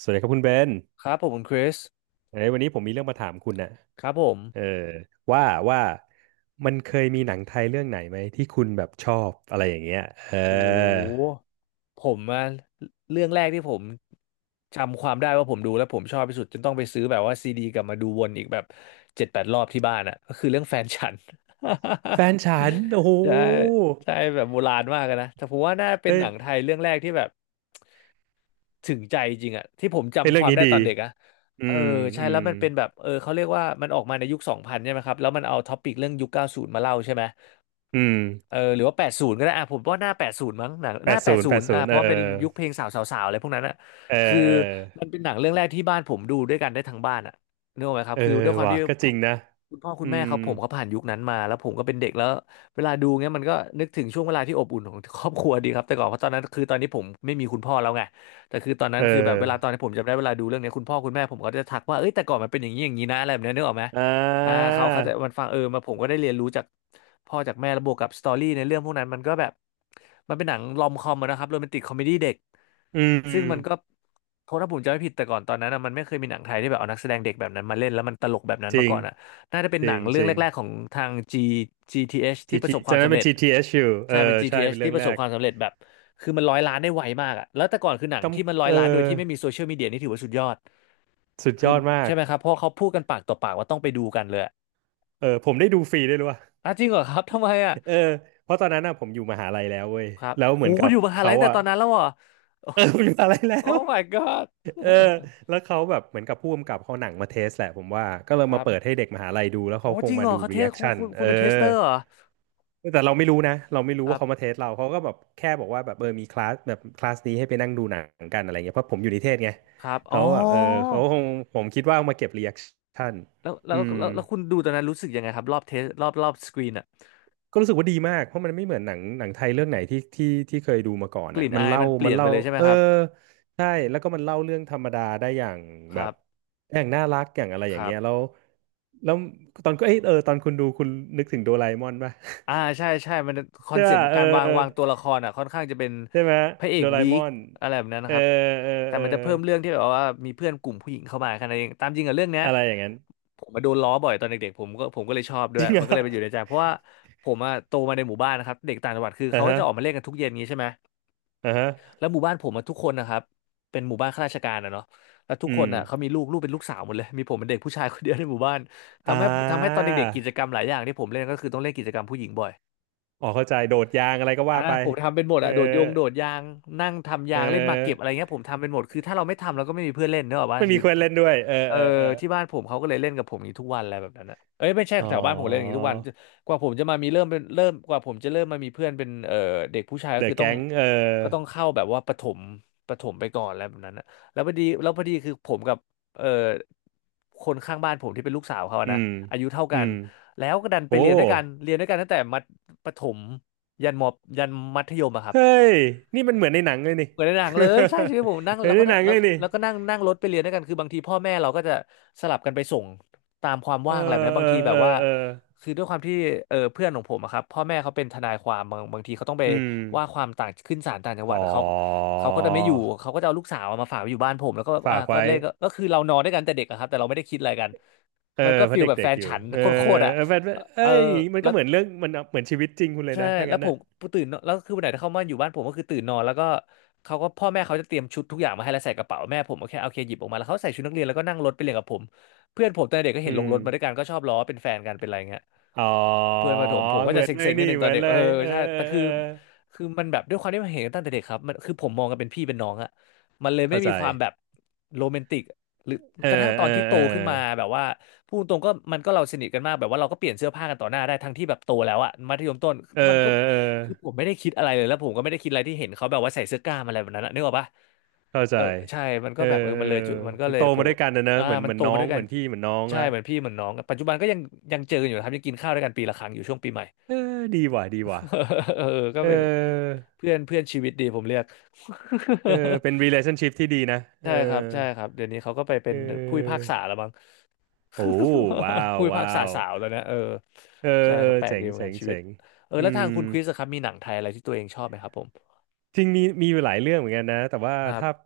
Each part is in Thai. สวัสดีครับคุณเบนครับผมคุณคริสเอ้ยวันนี้ผมมีเรื่องมาถามคุณน่ะครับผมเออว่าว่ามันเคยมีหนังไทยเรื่องไหนไหมที่คุณแบบชอบอะไรอย่างเงี้ยเอโอ้โอหผมอะเรื่องแรกที่ผมจำความได้ว่าผมดูแล้วผมชอบที่สุดจนต้องไปซื้อแบบว่าซีดีกลับมาดูวนอีกแบบเจ็ดแปดรอบที่บ้านอะก็คือเรื่องแฟนฉัน แฟ นฉัน โอ้โหใช่ใช่แบบโบราณมากอะนะแต่ผมว่าน่าเป็นเฮ้หยนังไทยเรื่องแรกที่แบบถึงใจจริงอะที่ผมเฮ้ยจำคเรื่องวามนี้ได้ดีตอนเด็กอะอืเออมใช่อืแล้มวมันเป็นแบบเขาเรียกว่ามันออกมาในยุคสองพันใช่ไหมครับแล้วมันเอาท็อปิกเรื่องยุคเก้าสูนมาเล่าใช่ไหม อืมเออหรือว่าแปดศูนย์ก็ได้อ่ะผมว่าหน้าแปดศูนย์มั้งหนังหแปน้าดแปศูดนย์ศูแปนดย์ศูอ่ะนย์เพเออราะมันเป็นยุคเพลงสาวสาวสาวอะไรพวกนั้นอ่ะเออคือเออมันเป็นหนังเรื่องแรกที่บ้านผมดูด้วยกันได้ทั้งบ้านอ่ะนึกออกไหมครับเออคือด้วยความว่ะที่ก็จพ่อริงนะคุณพ่อคุอืณแม่มเขาผ่านยุคนั้นมาแล้วผมก็เป็นเด็กแล้วเวลาดูเงี้ยมันก็นึกถึงช่วงเวลาที่อบอุ่นของครอบครัวดีครับแต่ก่อนเพราะตอนนั้นคือตอนนี้ผมไม่มีคุณพ่อแล้วไงแต่คือตอนนั้เนคือแบบเวลาตอนออที่ผมจำได้เวลาดูเรื่องเนี้ยคุณพ่อคุณแม่ผมก็จะทักว่าเอ้ยแต่ก่อนมันเป็นอย่างนี้อย่างนี้นะอะไรแบบเนี้ยนึกออกไหม อ่อ่าาเขาจะมันฟังมาผมก็ได้เรียนรู้จากพ่อจากแม่แล้วบวกกับสตอรี่ในเรื่องพวกนั้นมันก็แบบมันเป็นหนังลอมคอมอะนะครับโรแมนติกคอมเมดี้เด็กอืมซึ่งมันก็โทษถ้าผมจำไม่ผิดแต่ก่อนตอนนั้นอะมันไม่เคยมีหนังไทยที่แบบเอานักแสดงเด็กแบบนั้นมาเล่นแล้วมันตลกแบบนั้นจมาริง ก่อนอะน่าจะเป็นจหรินังง เรื่จองริแรง กๆของทาง GTH ทีเอชทีที่ประทีสบคจาวามกนั้นสำเป็น เร็จ t t เอชยู่ เอใช่อ เป็น ใช่ GTH เป็นทีเอชเรื่ที่องประแรสบกความสำเร็จแบบคือมันร้อยล้านได้ไวมากอะแล้วแต่ก่อนคือหนังที่มันกำร้อยเออล้านโดยที่ไม่มีโซเชียลมีเดียนี่ถือว่าสุดยอดสุดยคืออดมากใช่ไหมครับเพราะเขาพูดกันปากต่อปากว่าต้องไปดูกันเลย เออผมได้ดูฟรีด้วยรู้ป่ะอ่ะจริงเหรอครับทำไมอ่ะเออเพราะตอนนั้นน่ะผมอยู่มหาลัยแล้วเว้ยครับแล้วโหเหมือนคุกัณบอยู่มหาเขาลัยตั้งแต่อ่ะ ตอนนั้นแล้วเหรอโอ้ เออผมอยู่มหาลัยแล้ว Oh my god เออแล้วเขาแบบเหมือนกับผู้กำกับเขาหนังมาเทสแหละผมว่าก็เลย คมารัเปิดบให้เด็กมหาลัยดูแล้วโอ้เขาคจงริงมาเหรอดูเขาเทรีแอสคคุณชั่นคุณเอคุณเป็นเทสเตออร์เหรอแต่เราไม่รู้นะเราไม่ครู้รัว่าเขามาบเทสเราเขาก็แบบแค่บอกว่าแบบเออมีคลาสแบบคลาสนี้ให้ไปนั่งดูหนังกันอะไรเงี้ยเพราะผมอยู่นิเทศไงครับอ๋เขาอแบบเออเขาคงผมคิดว่าเอามาเก็บรีแอคชั่นแล้วแล้อืวม แล้วแล้วคุณดูตอนนั้นรู้สึกยังไงครับรอบเทสรอบสกรีนอ่ะก็รู้สึกว่าดีมากเพราะมันไม่เหมือนหนังไทยเรื่องไหนที่เคยดูมาก่อนกอ่ะลิ่นมันอายเล่ามันเปมัลี่นยนไปเล่าเลยใช่ไหมเออครับใช่แล้วก็มันเล่าเรื่องธรรมดาได้อย่างคแบรับบอย่างน่ารักอย่างอะไรอคย่างรัเงี้บ ยแล้วแล้วตอนก็เอยเออตอนคุณดูคุณนึกถึงโดราเอมอนป่ะ อ่าใช่ใช่มันคอนใช่เซปต์ป่ะเออการวางตัวละครอ่ะค่อนข้างจะเป็นใช่ไหมพระเอโดกราเอวีมคอนอะไรแบบนั้นเอนะอครับเออแต่เออมันจะเพิ่มเรื่องที่แบบว่ามีเพื่อนกลุ่มผู้หญิงเข้ามาแค่นั้นเองตามจริงกับเรื่องเนี้ยอะไรอย่างนั้น ผมมาโดนล้อบ่อยตอนเด็กๆผมก็เลยชอบด้ วจยริงเหรมันอก็เลยไปอยู่ในใจเพราะว่าผมอะโตมาในหมู่บ้านนะครับเด็กต่างจังหวัดคืออ่ะเขาก็ฮะจะออกมาเล่นกันทุกเย็นงี้ใช่ไหมอ่ะฮะแล้วหมู่บ้านผมอะทุกคนนะครับเป็นหมู่บ้านข้าราชการอะเนาะแล้วทุกอืคมนอะเขามีลูกเป็นลูกสาวหมดเลยมีผมเป็นเด็กผู้ชายคนเดียวในหมู่บ้านอ่ทำให้ตอนาเด็กๆกิจกรรมหลายอย่างที่ผมเล่นก็คือต้องเล่นกิจกรรมผู้หญิงบ่อย อ๋อเข้าใจโดดยางอะไรก็อ่าว่าไปผมทำเป็นหมดเอออะโดดยางนั่งทำเอยางเล่นหมากเก็บอะไรอ เงี้ยผมทำเป็นหมดคือถ้าเราไม่ทำเราก็ไม่มีเพื่อนเล่นเนกอะว่าไม่หมียุดเควสเล่นด้วยเออเออเออเออที่บ้านผมเขาก็เลยเล่นกับผมอย่างนี้ทุกวันอะไรแบบนั้นนะเอ้ยไม่ใช่อ๋อแถวบ้านผมเล่นอย่างนี้ทุกวันกว่าผมจะมามีเริ่มเป็นเริ่มกว่าผมจะเริ่มมามีเพื่อนเป็นเด็กผู้ชายก็เดคือะอต้อแก๊งงเออเข้าแบบว่าประถมไปก่อนอะไรแบบนั้นนะแล้วพอดีคือผมกับเออคนข้างบ้านผมที่เป็นลูกสาวเขาอะอืนะมอายุเท่าอืกันมแล้วก็ดันไปโอ้เรียนด้วยกันเรียนด้วยกันตั้งแต่ประถม ยันมอยันมัธยมอะครับเฮ้ยนี่มันเหมือนในหนังเลยนี่ เหมือนในหนังเลยใช่ชีวิตผมนั่ งเหมือแล้นวในก็หนังแล้เลวยนี่แล้วก็นั่งนั่งรถไปเรียนด้วยกันคือบางทีพ่อแม่เราก็จะสลับกันไปส่งตามความเอว่างอะไรแบบอนี้เอบางทีอแบเอบอว่าเออคือด้วยความที่เพื่อนของผมอะครับพ่อแม่เขาเป็นทนายความบางทีเขาต้องไปอืมว่าความต่างขึ้นศาลต่างจังหอ๋วัดอเขาเขาก็จะไม่อยู่เขาก็จะเอาลูกสาวมาฝากไว้อยู่บ้านผมแล้วก็ฝาอ่ะกก็ไว้เล่นก็ก็คือเรานอนด้วยกันแต่เด็กอะครับแต่เราไม่ได้คิดอะไรกันเออมันก็เพฟีราะลแบบเด็แฟกนๆอยู่ฉันเออโคตรๆอะเออแฟนเอ้เออยมันแล้ก็ว เหมือนเรื่องมันเหมือนชีวิตจริงคุณเลยใช่นะถ้าแล้วงั้นผอ่ะมตื่นนอนแล้วคือวันไหนที่เขามาอยู่บ้านผมก็คือตื่นนอนแล้วก็เขาก็พ่อแม่เขาจะเตรียมชุดทุกอย่างมาให้แล้วใส่กระเป๋าแม่ผมโอเคโอเคหยิบออกมาแล้วเขาใส่ชุดนักเรียนแล้วก็นั่งรถไปเรียนกับผมเพื่อนผมตอนเด็กก็อืเห็นลงมรถมาด้วยกันก็ชอบล้อเป็นแฟนกันเป็นอะไรเงี้ย อ๋อเพื่อนประถมผมก็เหจะมือนเลเซ็ยงๆนิดนี่นึงเหตอมืนอนเด็กเลเออยเออใช่เออแต่คืเอออคือมันแบบด้วยความที่มันเห็นตั้งแต่เด็กครับมันคือผมมองกันเป็นพี่เป็นน้องอะมันเลยไม่เข้าใจมีความแบบโรแมนติกหรือเออกระทั่งตอเออนที่โตเออ ขึ้นมาแบบว่าพูดตรงก็มันก็เราสนิทกันมากแบบว่าเราก็เปลี่ยนเสื้อผ้ากันต่อหน้าได้ทั้งที่แบบโตแล้วอะมัธยมต้นเออมันก็เออคือผมไม่ได้คิดอะไรเลยแล้วผมก็ไม่ได้คิดอะไรที่เห็นเขาแบบว่าใส่เสื้อกล้ามอะไรแบบนั้นอะนึกออกปะ เข้าเอใจอใช่มันเอก็อแบบเอมัอนเลยจุดมันก็มัเลนโตยผมามด้วยกันนะเนอะอ่าเหมือนมัเหนมือนโตน้อมาด้งวยเหกันมือนพี่เหมือนน้องใช่ละเหมือนพี่เหมือนน้องกันปัจจุบันก็ยังยังเจอกันอยู่นะครับยังกินข้าวด้วยกันปีละครั้งอยู่ช่วงปีใหม่ เออดีว่ะดีว่ะ เออก็เอเป็นอเพื่อนเพื่อนชีวิตดีผมเรียก เออ เป็น relationship ที่ดีนะเออใช่ครับใช่ครับเดี๋ยวนี้เขาก็ไปเเป็นผู้พิพาออกษาแล้วมั้ง โอ้ว้า วผู้พิพากว้าษาวสาวแล้วนะเออเออใช่เออครับแปลกเจ๋งดีเหมือนเจ๋กังนชีวิเจ๋ตงเอออืแล้วมทางคุณคริสอะครับมีหนังไทยอะไรที่ตัวเองชอบไหมครับผมจริงมีมีอยู่หลายเรื่องเหมือนกันนะแต่ว่าครัถ้าบ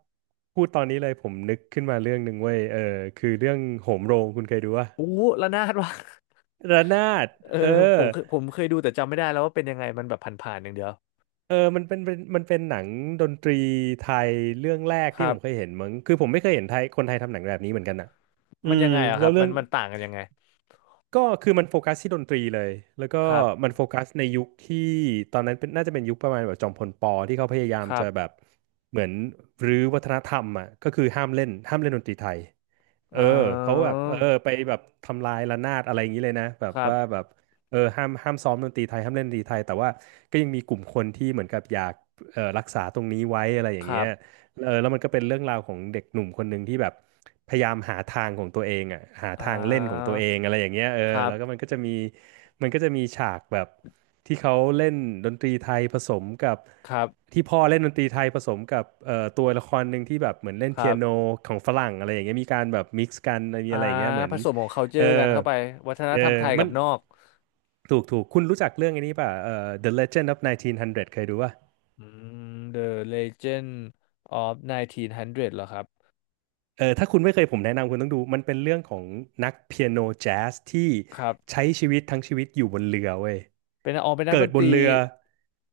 พูดตอนนี้เลยผมนึกขึ้นมาเรื่องหนึ่งเว้ยเออคือเรื่องโหมโรงคุณเคยดูป่ะอู้ระนาด ว่ะ ระนาดเออเอผอ มเคยผมเคยดูแต่จำไม่ได้แล้วว่าเป็นยังไงมันแบบผ่านๆอย่างเดียวเออมันเป็นเป็นมันเป็นหนังดนตรีไทยเรื่องแรกคที่รัผบมเคยเห็นมั้งคือผมไม่เคยเห็นไทยคนไทยทำหนังแบบนี้เหมือนกันอะอืมันยัมงไงอะคแล้รัวบเรื่มัอนงมันต่างกันยังไงก็คือมันโฟกัสที่ดนตรีเลยแล้วก็ครับมันโฟกัสในยุคที่ตอนนั้นเป็นน่าจะเป็นยุคประมาณแบบจอมพลปที่เขาพยายามครับจะแบบเหมือนรื้อวัฒนธรรมอะก็คือห้ามเล่นดนตรีไทย เอเออเขาแบอบไปแบบทำลายระนาดอะไรอย่างนี้เลยนะแบบครัว่าบแบบเออห้ามซ้อมดนตรีไทยห้ามเล่นดนตรีไทยแต่ว่าก็ยังมีกลุ่มคนที่เหมือนกับอยากรักษาตรงนี้ไว้อะไรอคย่างรัเงี้ยบเออแล้วมันก็เป็นเรื่องราวของเด็กหนุ่มคนหนึ่งที่แบบพยายามหาทางของตัวเองอ่ะหาอ่ทางเล่นของาตัวเองอะไรอย่างเงี้ยเออครับแล้วก็มันก็จะมีฉากแบบที่เขาเล่นดนตรีไทยผสมกับ ครับที่พ่อเล่นดนตรีไทยผสมกับตัวละครหนึ่งที่แบบเหมือนเล่นคเปีรัยโนบของฝรั่งอะไรอย่างเงี้ยมีการแบบมิกซ์กันมีอ่าอะไรอย่างเงี้ยเหมือผนสมของ เออ culture กันเข้าไปวัฒนเอธรรมอไทยมักับนนอกถูกคุณรู้จักเรื่องอันนี้ป่ะThe Legend of 1900เก้าร้อยเคยดูป่ะอืม The Legend of 1900เก้าร้อยเหรอครับเออถ้าคุณไม่เคยผมแนะนำคุณต้องดูมันเป็นเรื่องของนักเปียโนแจ๊สที่ครับใช้ชีวิตทั้งชีวิตอยู่บนเรือเว้ย เป็นอ๋อเป็นนัเกิกดดนบตนรีเรือ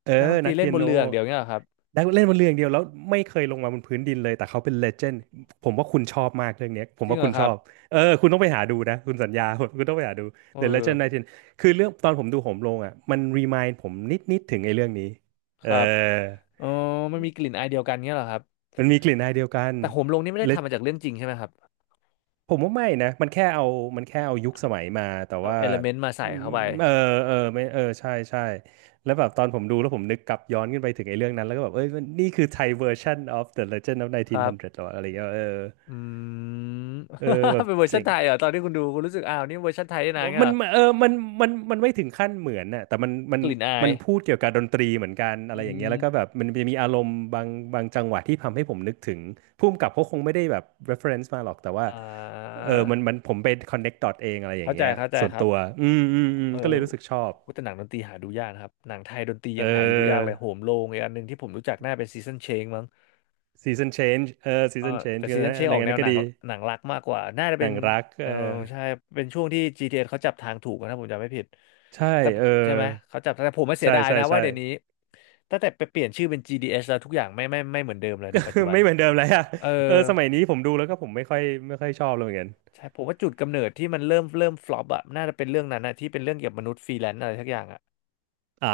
เออนักดนตนัรีกเล่เปีนยบนโนเรืออย่างเดียวเงี้ยเหรอครับได้เล่นบนเรืออย่างเดียวแล้วไม่เคยลงมาบนพื้นดินเลยแต่เขาเป็นเลเจนด์ผมว่าคุณชอบมากเรื่องเนี้ยผจมริงว่าเหรคุอณคชรัอบบเออคุณต้องไปหาดูนะคุณสัญญา คุณต้องไปหาดู เอ The Legend อ 19คือเรื่องตอนผมดูโหมลงอ่ะมันรีมายด์ผมนิดถึงไอ้เรื่องนี้คเออรับเอ๋อมันมีกลิ่นอายเดียวกันเงี้ยเหรอครับมันมีกลิ่นอายเดียวกัน แต่โหมลงนี่ไม่ได้ทำมาจากเรื่องจริงใช่ไหมครับผมว่าไม่นะ มันแค่เอา มันแค่เอายุคสมัยมา แต่เอาว่าเอลเมนต์มาอืใส่มเข้าไปเออเออไม่เออ ใช่ใช่แล้วแบบตอนผมดูแล้วผมนึกกลับย้อนขึ้นไปถึงไอ้เรื่องนั้น แล้วก็แบบเอ้ยมันนี่คือไทยเวอร์ชัน of the Legend of ครับ1900หรออะไรเงี้ยเอออืม เออแบ บเป็นเวอร์ชัเจ๋นง ไทยเหรอตอนที่คุณดูคุณรู้สึกอ้าวนี่เวอร์ชันไทยด้วยนะเงี้ยมัเหนรอเออมันมันมันไม่ถึงขั้นเหมือนน่ะแต่มันมันกลิ่นอามัยนพูดเกี่ยวกับดนตรีเหมือนกันอะอืไรอย่างเงี้ยแล้วก็แบบมมันจะมีอารมณ์บางจังหวะที่ทำให้ผมนึกถึงผู้กำกับเขาคงไม่ได้แบบ reference มาหรอกแต่ว่าอ่เออมันมัานผมไป connect dot เองอะไรอย่าเข้างใจเงี้ยเข้าใจส่วนครับตัวเออก็เลยรู้สึกชอบโหแต่หนังดนตรีหาดูยากนะครับหนังไทยดนตรีเอยังหาดูยากเลอ ยโหมโรงอีกอันหนึ่งที่ผมรู้จักน่าเป็นซีซันเชงมั้ง season change เออ เออ season แต่ change ก็นซีซันเชนะคในออกแนนั้วนหก็นังดีหนังรักมากกว่าน่าจะหเป็นันงรักเอเอออใช่เป็นช่วงที่ GTS เอสเขาจับทางถูกนะถ้าผมจำไม่ผิดใช่แต่เออใช่ไหมเขาจับแต่ผมไม่เสียใช่ดายใช่นะว่าใช่ เดี๋ยวนี้ตั้งแต่ไปเปลี่ยนชื่อเป็น GDS แล้วทุกอย่างไม่เหมือนเดิมเลยในปัจจุ บันไม่เหมือนเดิมแล้วอะเออเออสมัยนี้ผมดูแล้วก็ผมไม่ค่อยชอบเลยเหมือนกัน ใช่ผมว่าจุดกำเนิดที่มันเริ่มฟลอปอะน่าจะเป็นเรื่องนั้นนะที่เป็นเรื่องเกี่ยวกับมนุษย์ฟรีแลนซ์อะไรสักอย่างอะ อ่า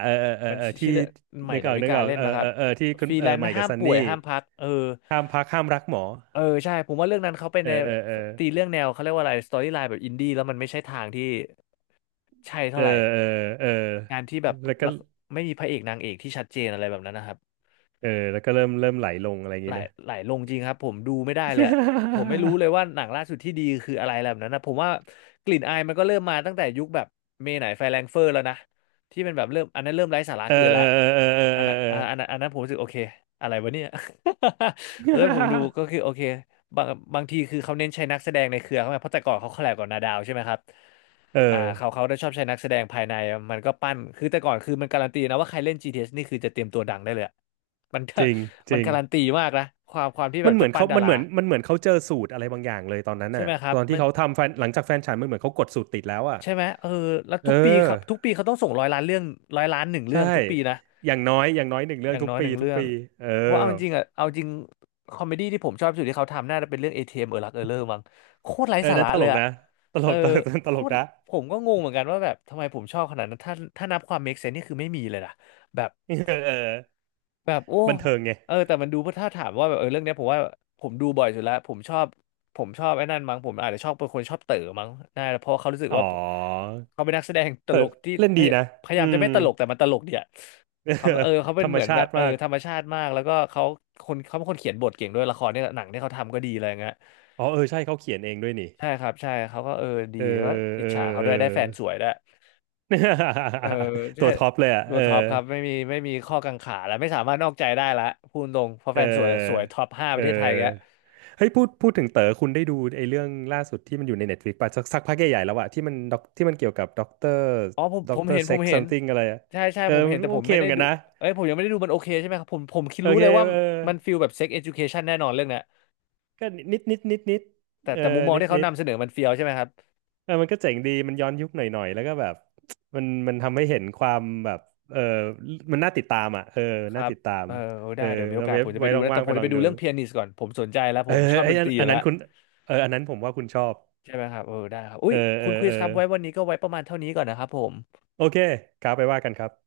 เออเออเออมันเออชที่ชื่อเรื่องใหม่นึกอดาอกวินึกกาออกเล่นเออมาคเอรับอเออที่คุฟณรีเอแลอนใหซ์ม่กัห้าบมซันป่วนี่ยห้ามพักเออห้ามพักห้ามรักหมอเออใช่ผมว่าเรื่องนั้นเขาเป็นเออในเออเออตีเรื่องแนวเขาเรียกว่าอะไรสตอรี่ไลน์แบบอินดี้แล้วมันไม่ใช่ทางที่ใช่เอเท่าอไหร่เออเอองานที่แบบแล้วก็ละไม่มีพระเอกนางเอกที่ชัดเจนอะไรแบบนั้นนะครับ เออแล้วก็เริ่มไหลลงอะไรอย่างไหลงี้นะ ไหลลงจริงครับผมดูไม่ได้เลยอะผมไม่รู้ เลยว่าหนังล่าสุดที่ดีคืออะไรแบบนั้นนะผมว่ากลิ่นอายมันก็เริ่มมาตั้งแต่ยุคแบบเมไหนไฟแรงเฟอร์แล้วนะที่เป็นแบบเริ่มอันนั้นเริ่มไร้สาระเออเกินแล้เอวอเออเอออัเอนอนั้นเอออ่าอันนั้นอันนั้นผมรู้สึกโอเคอะไรวะเนี่ย แล้วผมดูก็คือโอเคบางบางทีคือเขาเน้นใช้นักแสดงในเครือเขาไงเพราะแต่ก่อนเขาคอลแลบกับนาดาวใช่ไหมครับ เออ่าเขาอเขาได้ชอบใช้นักแสดงภายในมันก็ปั้นคือแต่ก่อนคือมันการันตีนะว่าใครเล่น GTS นี่คือจะเตรียมตัวดังได้เลยอะ มันก็จริงจมันริงการันตีมากนะความที่แบมับนเหจะมือนปั้นเขาดามันราเหมือนมันเหมือนเขาเจอสูตรอะไรบางอย่างเลยตอนนั้นใช่ไหอ่ะมครับตอนมัที่นเขาทำแฟนหลังจากแฟนฉันมันเหมือนเขากดสูตรติดแล้วอ่ะใช่ไหมเออแล้วเอทุกปีคอรับทุกปีเขาต้องส่งร้อยล้านเรื่องร้อยล้านหนึ่งเรื่ใช่องทุกปีนะ อย่างน้อยอย่างน้อยหนึ่งอเรื่องย่างทุกน้อยหปีนึ่งทุกเรื่องปีเออ เพราะเอาจริงๆอ่ะเอาจริงคอมเมดี้ที่ผมชอบที่สุดที่เขาทำน่าจะเป็นเรื่อง ATM เอมเออรักเออเลอร์มั้งโคตรไร้เออสานั่นระตเลลยกอ่ะนะตเอลอก ตลกตโคลกตรนะผมก็งงเหมือนกันว่าแบบทำไมผมชอบขนาดนั้นถ้านับความ make sense นี่คือไม่มีเลยนะแบบเออเออโอ้บันเทิงไงแต่มันดูเพราะถ้าถามว่าแบบเรื่องเนี้ยผมว่าผมดูบ่อยสุดแล้วผมชอบผมชอบไอ้นั่นมั้งผมอาจจะชอบเป็นคนชอบเต๋อมั้งน่าเพราะเขารู้สึกอ๋อว่าเขาเป็นนักแสดงตแต่ลกที่เล่นดีนะพยายาอืมจะม ไม่ตลกแต่มันตลกดีอะ เออเขาธเป็นรรมเหมือนชาแบบติมากธรรมชาติมากแล้วก็เขาคนเขาเป็นคนเขียนบทเก่งด้วยละครเนี่ยหนังที่เขาทำก็ดีอะไรเงี้ยอ๋อเออใช่เขาเขียนเองด้วยนี่ใช่ครับใช่เขาก็ดีเออแล้วก็อิเอจอฉาเขาเออ ด้วยได้แฟนสวยด้วยเออ ตัใช่วท็อปเลยอ่ะตัเอวอท็อปครับไม่มีข้อกังขาแล้วไม่สามารถนอกใจได้ละพูดตรงเพราะเอแฟนสวยสวยอท็อป5ปเระเทศไทยแกออเฮ้ยพูดถึงเต๋อคุณได้ดูไอ้เรื่องล่าสุดที่มันอยู่ใน Netflix ป่ะสักพักใหญ่ๆแล้วอะที่มันด็อกที่มันเกี่ยวกับด็อกเตอร์อ๋อผมด็ผอกมเตอเห็ร์นผเซ็มกซ์ เห็น something อะไรอะใช่ใช่เออผมเห็นแต่โอผมเคไม่เหได้มือนกัดูนนะเอ้ยผมยังไม่ได้ดูมันโอเคใช่ไหมครับผมคิดโอรู้เคเลยว่าเออ มันฟีลแบบเซ็กเอ ucation แน่นอนเรื่องเนี้ยก็นิดนิดนิดนิดแต่เอแต่มุอมมองนิดที่เขานิดนำเสนอมันเฟียวใช่ไหมครับ เออมันก็เจ๋งดีมันย้อนยุคหน่อยหน่อยแล้วก็แบบมันทำให้เห็นความแบบเออมันน่าติดตามอ่ะเออคน่ารับ ติดตามเออเอได้อเดี๋ยวมีโอเรากาสเว็ผบมจะไปไว้ดูลองนะแต่ว่างๆผไปมลจะอไปงดูดูเรื่องเปียนิสก่อนผมสนใจแล้วเอผอมชอบไอ้ดนตอันรีออัยู่นแล้นั้วนคุณเอออันนั้นผมว่าคุณชอบใช่ไหมครับเออได้ครับอุ้เอยอเอคุอณคริเอสอครับไว้วันนี้ก็ไว้ประมาณเท่านี้ก่อนนะครับผมโอเคครับไปว่ากันครับ